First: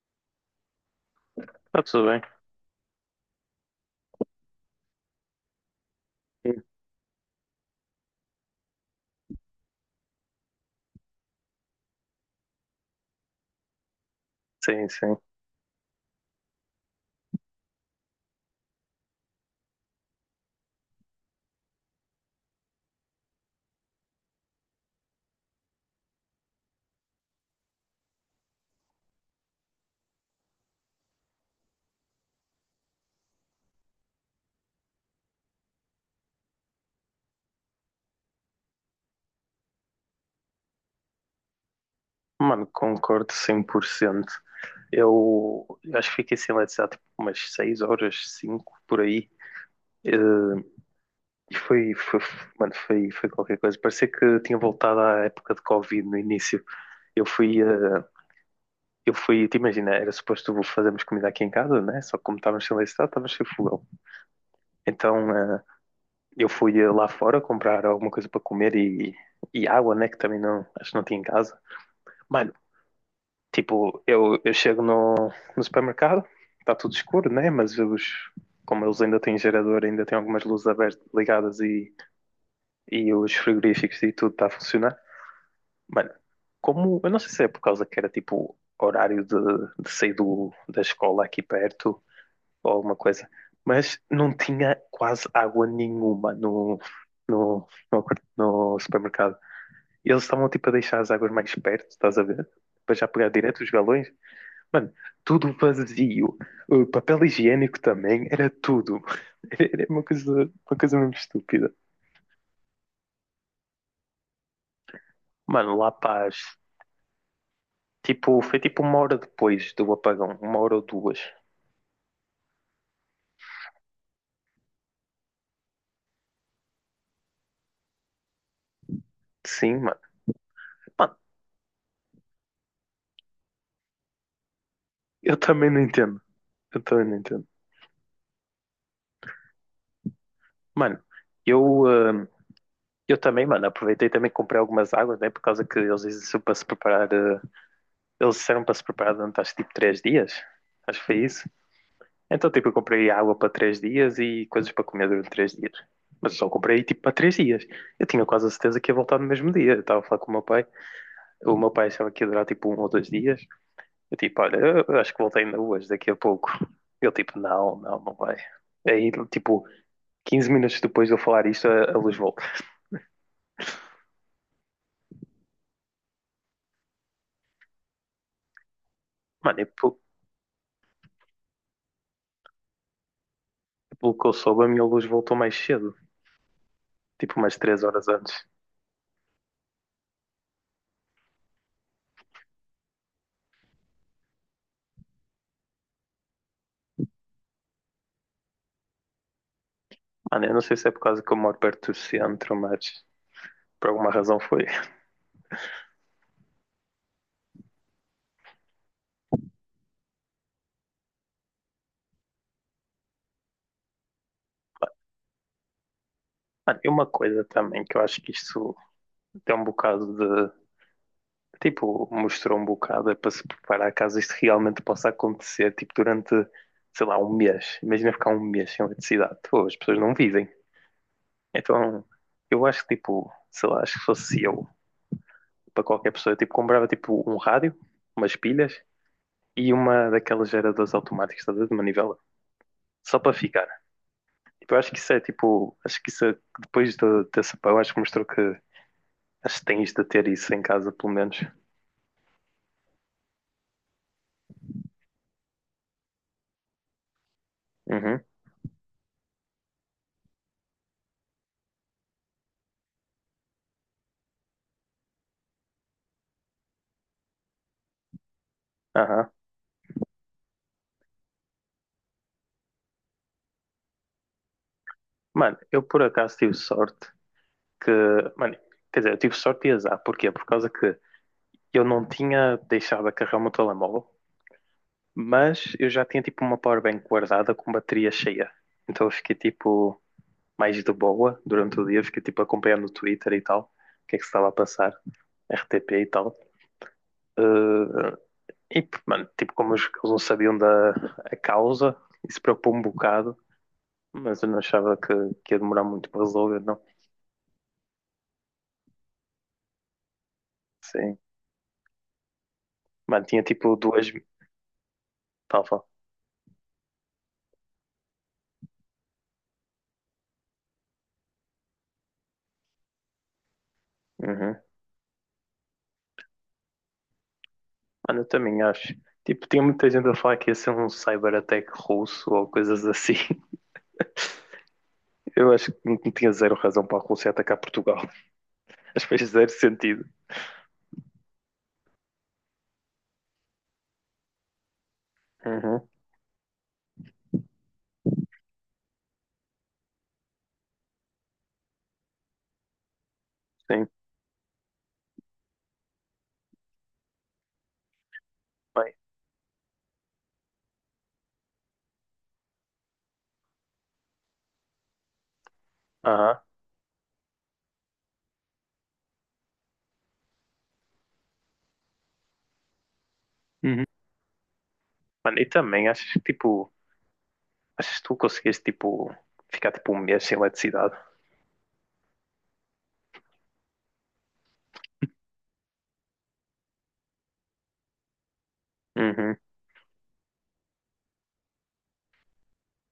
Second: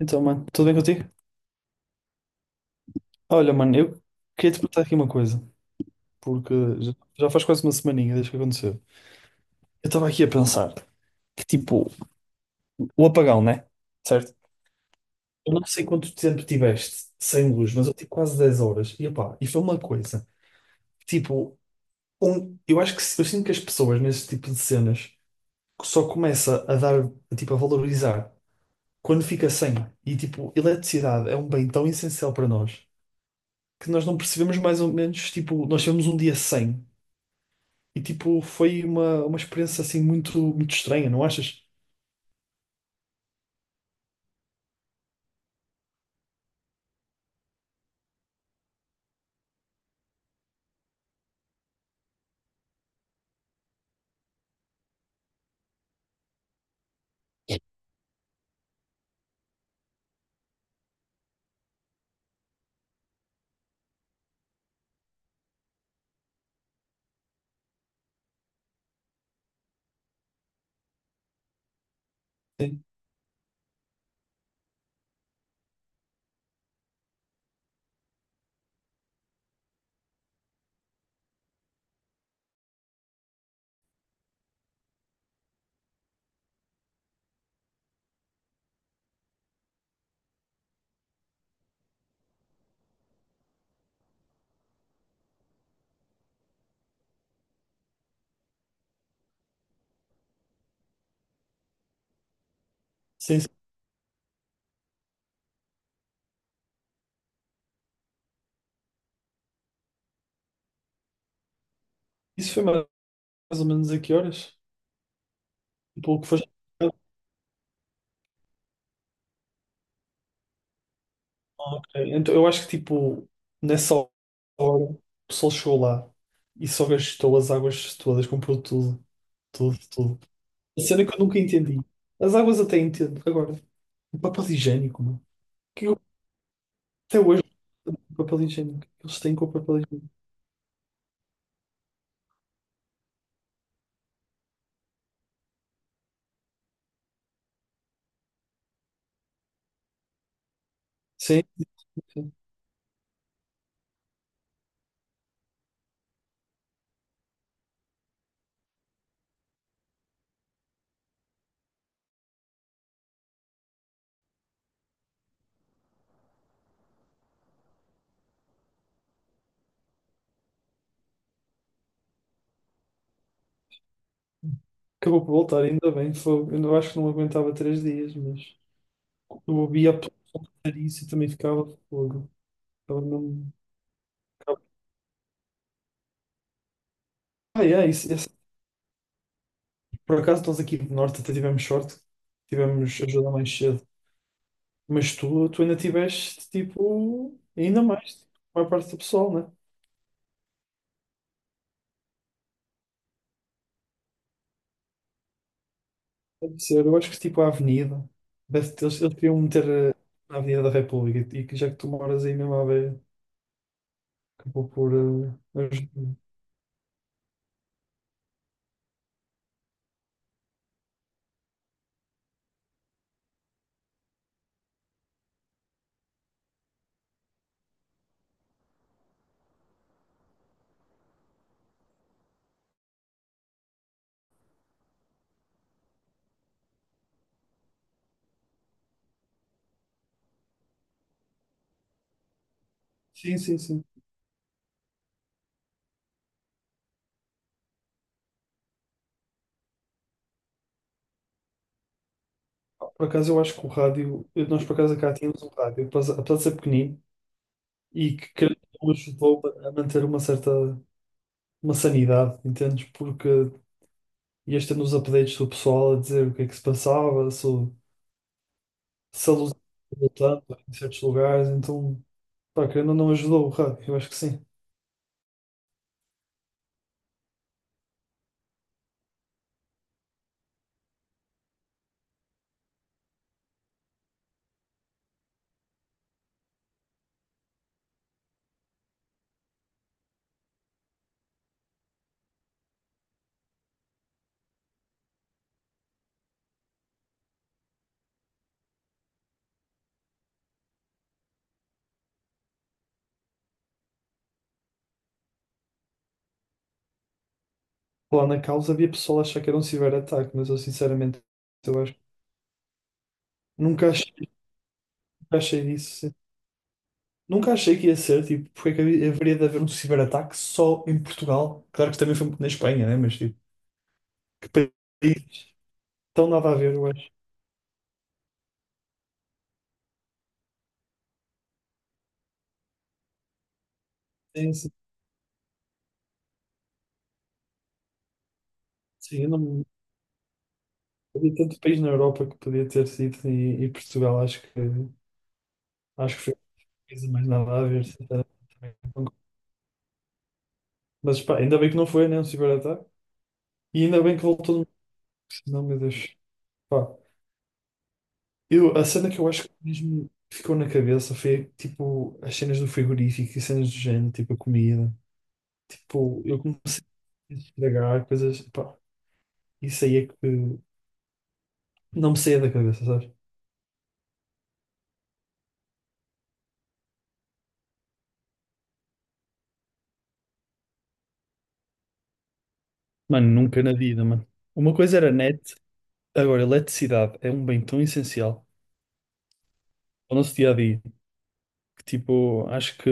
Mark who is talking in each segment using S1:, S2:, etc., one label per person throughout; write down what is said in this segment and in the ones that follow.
S1: Então, mano, tudo bem contigo?
S2: Está tudo bem.
S1: Olha, mano, eu queria te perguntar aqui uma coisa, porque já, já faz quase uma semaninha desde que aconteceu. Eu estava aqui a pensar que, tipo, o apagão, né? Certo?
S2: Sim, sim.
S1: Eu não sei quanto tempo tiveste sem luz, mas eu tive quase 10 horas. E, opá, e foi uma coisa, tipo, eu acho que eu sinto que as pessoas nesse tipo de cenas só começa a dar, tipo, a valorizar quando fica sem. E, tipo, eletricidade é um bem tão essencial para nós que nós não percebemos mais ou menos, tipo, nós tivemos um dia sem. E tipo, foi uma experiência assim muito, muito estranha, não achas?
S2: Mano, concordo 100%. Eu acho que fiquei sem eletricidade há tipo, umas 6 horas, 5 por aí. Eh, E mano, foi qualquer coisa. Parecia que tinha voltado à época de Covid no início. Eu fui, eh, eu fui, te imagina, era suposto fazermos comida aqui em casa, né? Só que como estávamos sem eletricidade, estávamos sem fogão. Então, eu fui lá fora comprar alguma coisa para comer e água, né? Que também não, acho que não tinha em casa. Mano,
S1: Sim.
S2: tipo, eu chego no supermercado, está tudo escuro, né? Mas como eles ainda têm gerador, ainda têm algumas luzes abertas, ligadas e os frigoríficos e tudo está a funcionar. Mano, como, eu não sei se é por causa que era tipo horário de sair da escola aqui perto ou alguma coisa, mas não tinha quase água nenhuma no, no, no supermercado. E eles estavam tipo a deixar as águas mais perto, estás a ver? Para já pegar
S1: Sim, sim.
S2: direto os galões. Mano, tudo vazio. O papel higiênico também era tudo. Era uma coisa mesmo estúpida.
S1: Isso foi mais mais ou menos a que horas?
S2: Mano, lá
S1: Tipo, o que
S2: paz.
S1: foste?
S2: Tipo, foi tipo uma hora depois do apagão. Uma hora ou duas.
S1: Então, eu acho que tipo, nessa hora, o pessoal chegou lá e só gastou as águas todas, comprou tudo, tudo,
S2: Sim, mano.
S1: tudo. A cena que
S2: Mano,
S1: eu nunca entendi. As águas até entendo. Agora, o papel higiênico, mano.
S2: eu também não
S1: Que eu,
S2: entendo. Eu também não
S1: até hoje,
S2: entendo.
S1: o papel higiênico. Eles têm com o papel higiênico.
S2: Mano, eu, ah, eu também, mano, aproveitei e também comprei algumas águas, né? Por causa que eles disseram para se preparar. Eles disseram para se preparar durante acho tipo 3 dias. Acho que foi
S1: Sim,
S2: isso.
S1: sim.
S2: Então, tipo, eu comprei água para 3 dias e coisas para comer durante 3 dias. Mas eu só comprei, tipo, para 3 dias. Eu tinha quase a certeza que ia voltar no mesmo dia. Eu estava a falar com o meu pai. O meu pai achava que ia durar, tipo, um ou dois dias. Eu, tipo, olha, eu acho que voltei ainda hoje, daqui a pouco. Eu, tipo, não, não, não vai. Aí, tipo, 15 minutos depois de eu falar isto, a luz volta.
S1: Acabou por voltar, ainda bem. Foi, eu acho que não aguentava 3 dias, mas. Eu
S2: Mano, e
S1: ouvia a
S2: pelo,
S1: pessoa fazer isso e também ficava de fogo. Ficava
S2: pelo que eu
S1: ficava-
S2: soube, a minha luz voltou mais cedo. Tipo, umas
S1: Ah,
S2: três
S1: é,
S2: horas antes.
S1: Por acaso nós aqui do Norte até tivemos sorte, tivemos ajuda mais cedo. Mas tu ainda tiveste, tipo, ainda mais, tipo, a maior parte do pessoal, né?
S2: Mano, eu não sei se é por causa que eu moro perto do centro, mas por alguma razão foi.
S1: Deve ser, eu acho que tipo a Avenida, deve ter, eles queriam meter na Avenida da República e que já que tu moras aí mesmo à beira, acabou por. Ajudar.
S2: Olha, e uma coisa também que eu acho que isto tem um bocado de. Tipo, mostrou um bocado é para se preparar caso isto realmente possa acontecer, tipo, durante, sei lá, um mês. Imagina ficar um mês sem eletricidade. Pô, as pessoas não vivem. Então, eu acho que, tipo, sei lá, acho que fosse eu, para qualquer pessoa, eu, tipo, comprava, tipo, um rádio, umas pilhas e uma daquelas geradoras automáticas, estás a ver, de manivela, só para
S1: Sim, sim,
S2: ficar.
S1: sim.
S2: Tipo, eu acho que isso é, tipo, acho que isso é, dessa, pá, eu acho que mostrou que acho que tens de ter isso em casa, pelo menos.
S1: Por acaso eu acho que o rádio, nós por acaso cá tínhamos um rádio, apesar de ser pequenino. E
S2: Uhum,
S1: que creio que o ajudou a manter uma certa uma sanidade, entendes? Porque ias tendo os updates do pessoal a dizer o que é que se passava, se,
S2: aham.
S1: se a luz estava voltando em certos lugares, então, pá, querendo ou não ajudou, rá, eu acho que sim.
S2: Mano, eu por acaso tive sorte que. Mano, quer dizer, eu tive sorte e azar. Porquê? Por causa que eu não tinha deixado a carregar o meu telemóvel, mas eu já tinha tipo uma powerbank guardada com bateria cheia. Então eu fiquei tipo mais de boa durante o dia, fiquei tipo acompanhando o Twitter e tal, o que é que se estava a passar, RTP e tal. Eh, e, mano, tipo, como eles não sabiam da a causa, isso preocupou-me um bocado, mas eu não achava que ia demorar muito para resolver, não.
S1: Lá na causa havia pessoal a achar que era um ciberataque, mas eu
S2: Sim.
S1: sinceramente, eu acho,
S2: Mano, tinha tipo
S1: nunca
S2: duas.
S1: achei, nunca achei
S2: Tava.
S1: isso. Sim. Nunca achei que ia ser, tipo, porque é que haveria de haver um ciberataque só em Portugal? Claro que também foi na Espanha, né? Mas, tipo, que
S2: Uhum.
S1: país tão nada a ver, eu acho.
S2: Mano, eu também acho. Tipo, tinha muita gente a falar que ia ser um cyberattack russo ou coisas assim.
S1: Sim, sim.
S2: Eu acho que não tinha zero razão para a Rússia atacar Portugal. Acho que
S1: Sim, eu
S2: fez zero
S1: não
S2: sentido.
S1: havia tanto país na Europa que podia ter sido e Portugal
S2: Uhum.
S1: acho que foi uma coisa mais nada a ver. Sinceramente. Também concordo. Mas pá, ainda bem que não foi, né? Um ciberataque. E
S2: Sim.
S1: ainda bem que voltou no. Não, meu Deus. Pá, eu, a
S2: Bem.
S1: cena que eu acho que mesmo ficou na cabeça foi tipo as cenas do frigorífico e cenas do género, tipo a comida. Tipo, eu
S2: Aham.
S1: comecei a estragar coisas. Pá, isso aí é que não me saía da cabeça, sabes?
S2: Uhum. Mano, e também acho que tipo. Achas que tu conseguiste tipo. Ficar tipo um mês sem eletricidade?
S1: Mano, nunca na vida, mano. Uma coisa era net. Agora, eletricidade é um bem tão essencial
S2: Uhum.
S1: ao nosso dia a dia que, tipo,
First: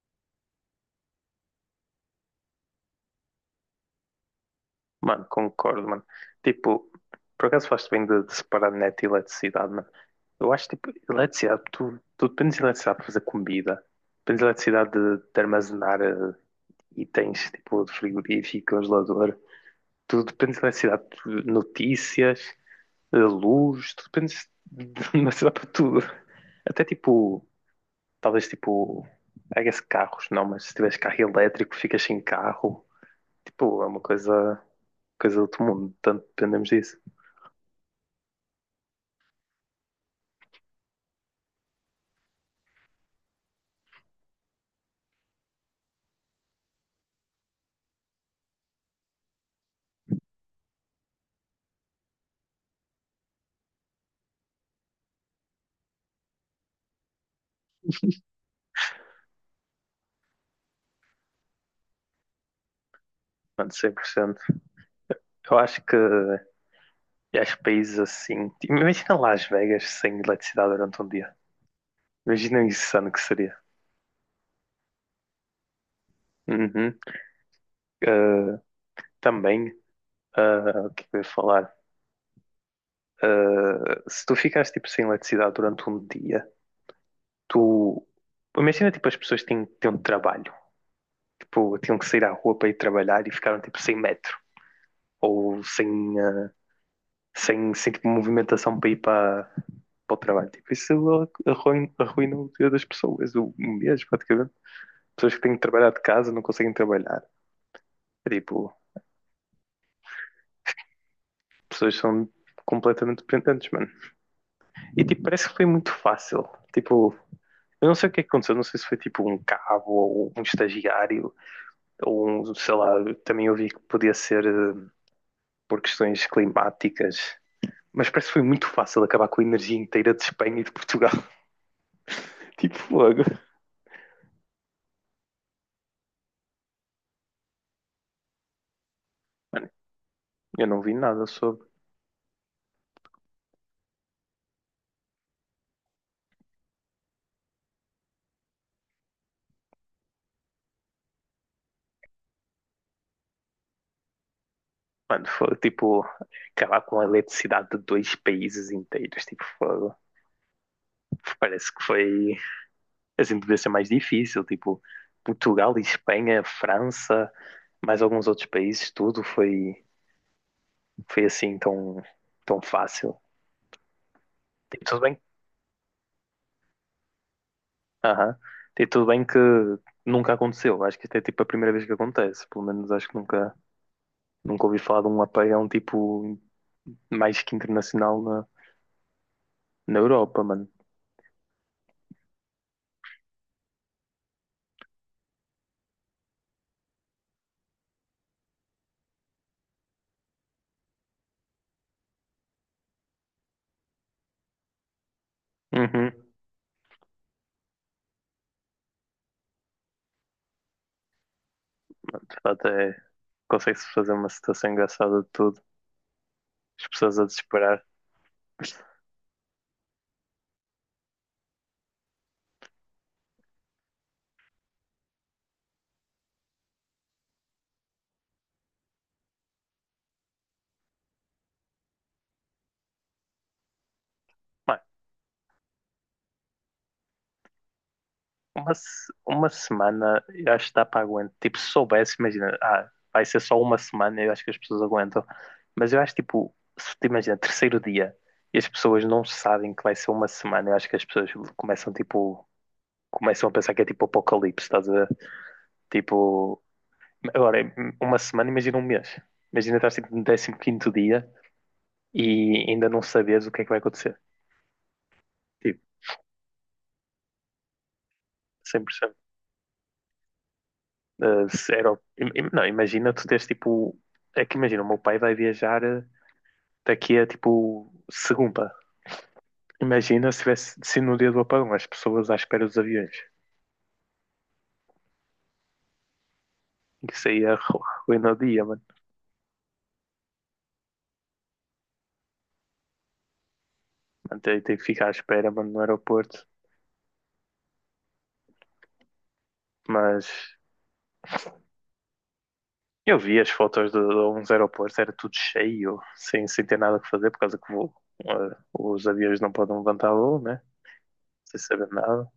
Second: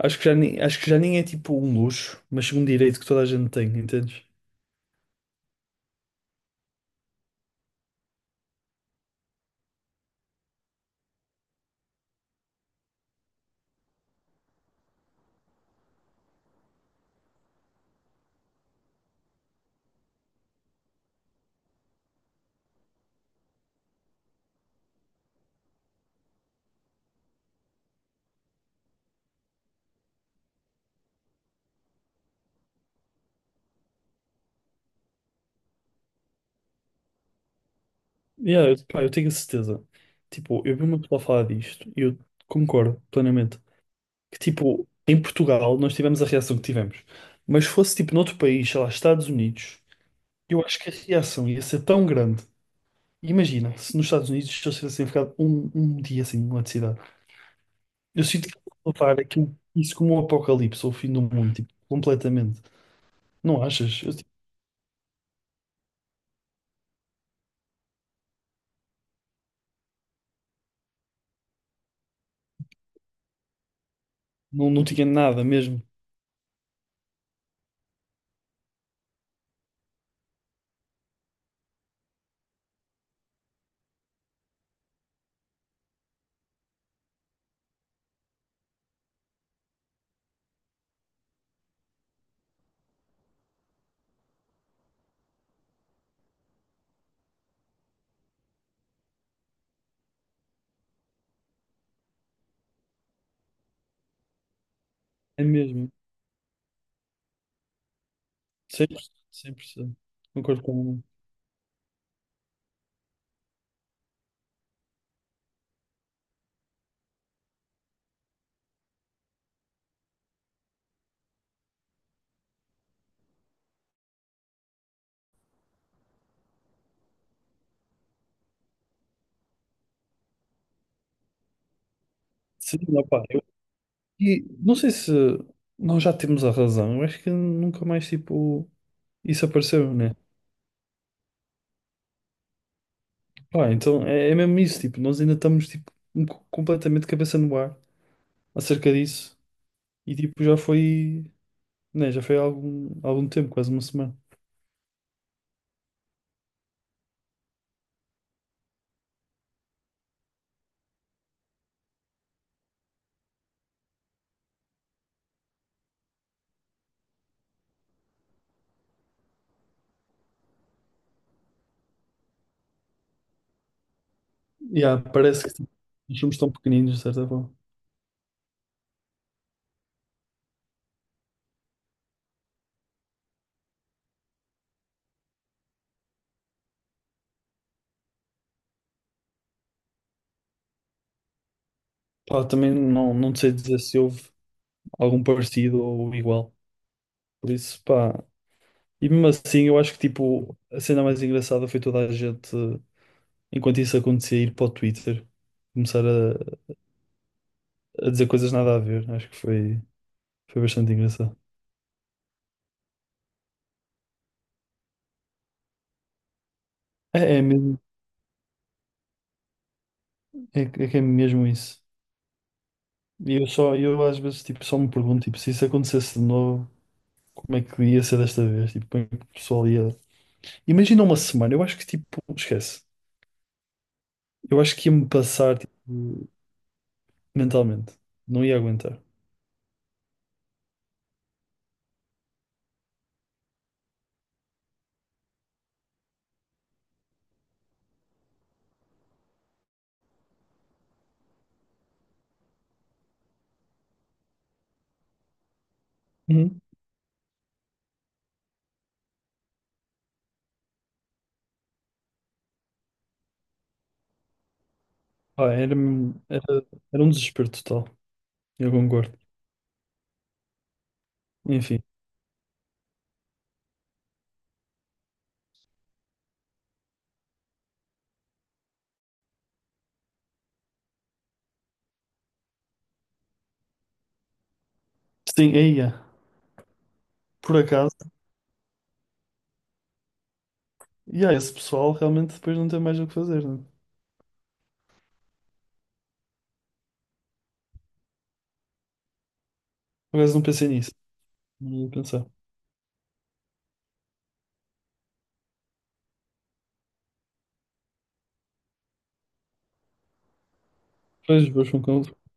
S1: acho que já nem, acho que já nem é tipo um luxo, mas um direito que toda a gente tem, entendes?
S2: Mano, concordo, mano. Tipo, por acaso faz bem de separar net e eletricidade, mano. Eu acho, tipo, eletricidade, tu dependes de eletricidade para fazer comida, dependes de eletricidade de armazenar itens, tipo, de frigorífico, congelador, tu dependes de eletricidade de notícias, luz, tu dependes de eletricidade para tudo. Até, tipo, talvez, tipo, I guess carros, não, mas se tiveres carro elétrico, ficas sem carro. Tipo, é uma coisa do outro mundo, tanto dependemos disso,
S1: Yeah, eu, pá, eu tenho a certeza. Tipo, eu vi uma pessoa falar disto e eu concordo plenamente. Que, tipo, em Portugal nós tivemos a reação que tivemos, mas se fosse tipo noutro país, sei lá, Estados Unidos, eu acho que a reação ia ser tão grande. Imagina, se nos Estados Unidos se eu tivesse ficado um dia assim numa cidade. Eu sinto que vou levar aquilo, isso como um apocalipse ou o fim do mundo, tipo, completamente. Não
S2: mano,
S1: achas? Eu, tipo,
S2: 100%. Eu acho que, e acho que países assim, tipo, imagina Las Vegas sem eletricidade durante um dia, imagina o insano que seria.
S1: não, não tinha nada mesmo.
S2: Uhum. Uh, Também, o que é que eu ia falar? Se tu ficares tipo sem eletricidade durante um dia, tu imagina tipo as pessoas têm um trabalho, tipo, tinham que sair à rua para ir trabalhar e ficaram tipo sem metro ou sem, ah, sem tipo, movimentação para ir para o trabalho. Tipo, isso arruina o dia das pessoas, o mês praticamente. Pessoas que
S1: É
S2: têm que
S1: mesmo.
S2: trabalhar de casa não conseguem trabalhar. É, tipo,
S1: 100%, 100%. Concordo com o
S2: pessoas que são completamente dependentes, mano. E tipo, parece que foi muito fácil. Tipo, eu não sei o que é que aconteceu, não sei se foi tipo um cabo ou um estagiário ou um, sei lá, também ouvi que podia ser por questões climáticas. Mas parece que foi muito fácil acabar com a energia inteira de Espanha e de Portugal. Tipo,
S1: Sim, opá,
S2: logo.
S1: eu, e não sei se nós já temos a razão. Eu acho que nunca mais, tipo, isso apareceu, né?
S2: Eu não vi nada sobre.
S1: Pá, então é, é mesmo isso, tipo, nós ainda estamos, tipo, completamente cabeça no ar acerca disso. E, tipo, já foi. Nem, já foi há algum tempo, quase uma semana.
S2: Mano, foi tipo acabar com a eletricidade de dois países inteiros. Tipo, fogo. Parece que foi assim, devia ser mais difícil. Tipo, Portugal, Espanha, França, mais alguns outros países, tudo foi, assim tão, tão fácil. Tipo, tudo
S1: Yeah,
S2: bem.
S1: parece que os filmes estão pequeninos, de certa forma.
S2: Aham. Tipo, tudo bem que nunca aconteceu. Acho que isto é tipo a primeira vez que acontece. Pelo menos acho que nunca ouvi falar de um apagão tipo mais que internacional na Europa, mano.
S1: Pá, também não sei dizer se houve algum parecido ou igual. Por isso, pá. E mesmo assim, eu acho que tipo, a cena mais engraçada foi toda a gente, enquanto isso acontecia, ir para o Twitter, começar
S2: Uhum.
S1: a dizer coisas nada a ver. Acho que foi, foi bastante engraçado.
S2: De fato, é. Consegue-se fazer uma situação engraçada de tudo. As pessoas a
S1: É, é mesmo,
S2: desesperar.
S1: é, que é que é mesmo isso. E eu só, eu às vezes tipo, só me pergunto, tipo, se isso acontecesse de novo, como é que ia ser desta vez? Tipo, como é que o pessoal ia. Imagina uma semana, eu acho que tipo, esquece. Eu acho
S2: Mano,
S1: que ia-me passar tipo, mentalmente. Não ia
S2: uma,
S1: aguentar.
S2: se- uma semana eu acho que dá para aguentar. Tipo, se soubesse, imagina, ah, vai ser só uma semana, eu acho que as pessoas aguentam. Mas eu acho, tipo, se te imagina, terceiro dia e as pessoas não sabem que vai ser uma semana, eu acho que as pessoas começam, tipo, começam a pensar que é tipo apocalipse, estás a ver?
S1: Uhum.
S2: Tipo, agora, é uma semana, imagina um mês. Imagina estás tipo, no 15.º dia e ainda não sabes o que é que vai acontecer.
S1: Ah, era,
S2: Tipo,
S1: era, era um desespero total. Eu
S2: 100%.
S1: concordo.
S2: Se
S1: Enfim.
S2: era, não, imagina tu teres tipo. É que imagina, o meu pai vai viajar daqui a tipo segunda. Imagina se tivesse se no dia do apagão as pessoas à espera dos aviões.
S1: Sim, aí é.
S2: Isso aí é
S1: Por acaso,
S2: ruína o dia, mano.
S1: e aí, esse pessoal realmente depois não tem mais o que fazer, né?
S2: Mano, tem que ficar à espera, mano, no aeroporto.
S1: Por
S2: Mas
S1: acaso não pensei nisso. Não ia pensar.
S2: eu vi as fotos de alguns aeroportos, era tudo cheio, sem ter nada que fazer, por causa que os aviões não podem levantar voo, né?
S1: Pois,
S2: Sem
S1: pois,
S2: saber
S1: concordo.
S2: nada.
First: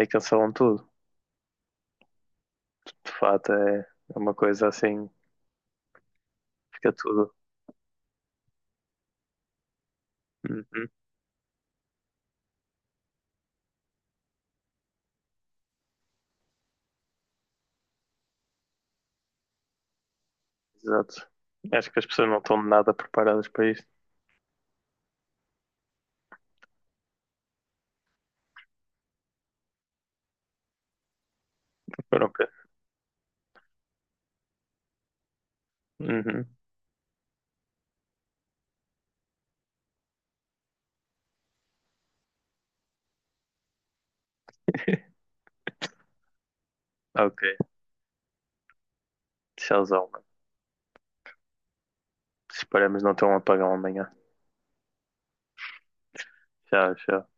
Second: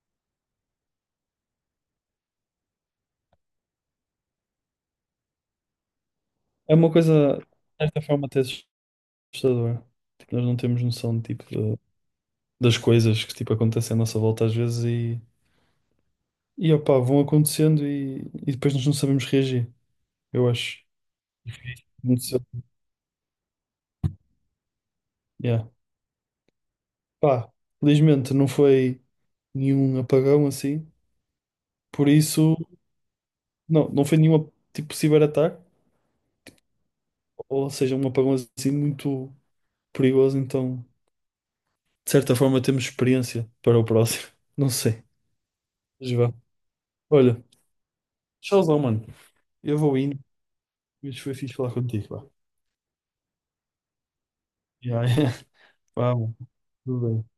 S2: E cancelam tudo. De fato, é uma coisa assim
S1: É
S2: fica
S1: uma
S2: tudo.
S1: coisa, de certa forma, até assustadora. Tipo, nós não temos
S2: Uhum,
S1: noção tipo, das coisas que tipo, acontecem à nossa volta às vezes e opá, vão acontecendo e depois nós não sabemos reagir. Eu acho.
S2: exato. Acho que as pessoas não
S1: Aconteceu.
S2: estão nada preparadas para isto.
S1: Yeah. Pá, felizmente não foi nenhum apagão assim. Por
S2: Foram pe-
S1: isso, não foi nenhum tipo ciberataque,
S2: Uhum,
S1: ou seja, um apagão assim muito perigoso. Então, de certa forma, temos experiência para o próximo. Não sei. Mas vá. Olha,
S2: ok.
S1: tchauzão, mano. Eu vou
S2: Tchauzão,
S1: indo.
S2: mano.
S1: Mas foi fixe falar contigo, vá.
S2: Esperamos não ter um apagão amanhã.
S1: Yeah, vá, mano.
S2: Tchau,
S1: Tudo bem.
S2: tchau.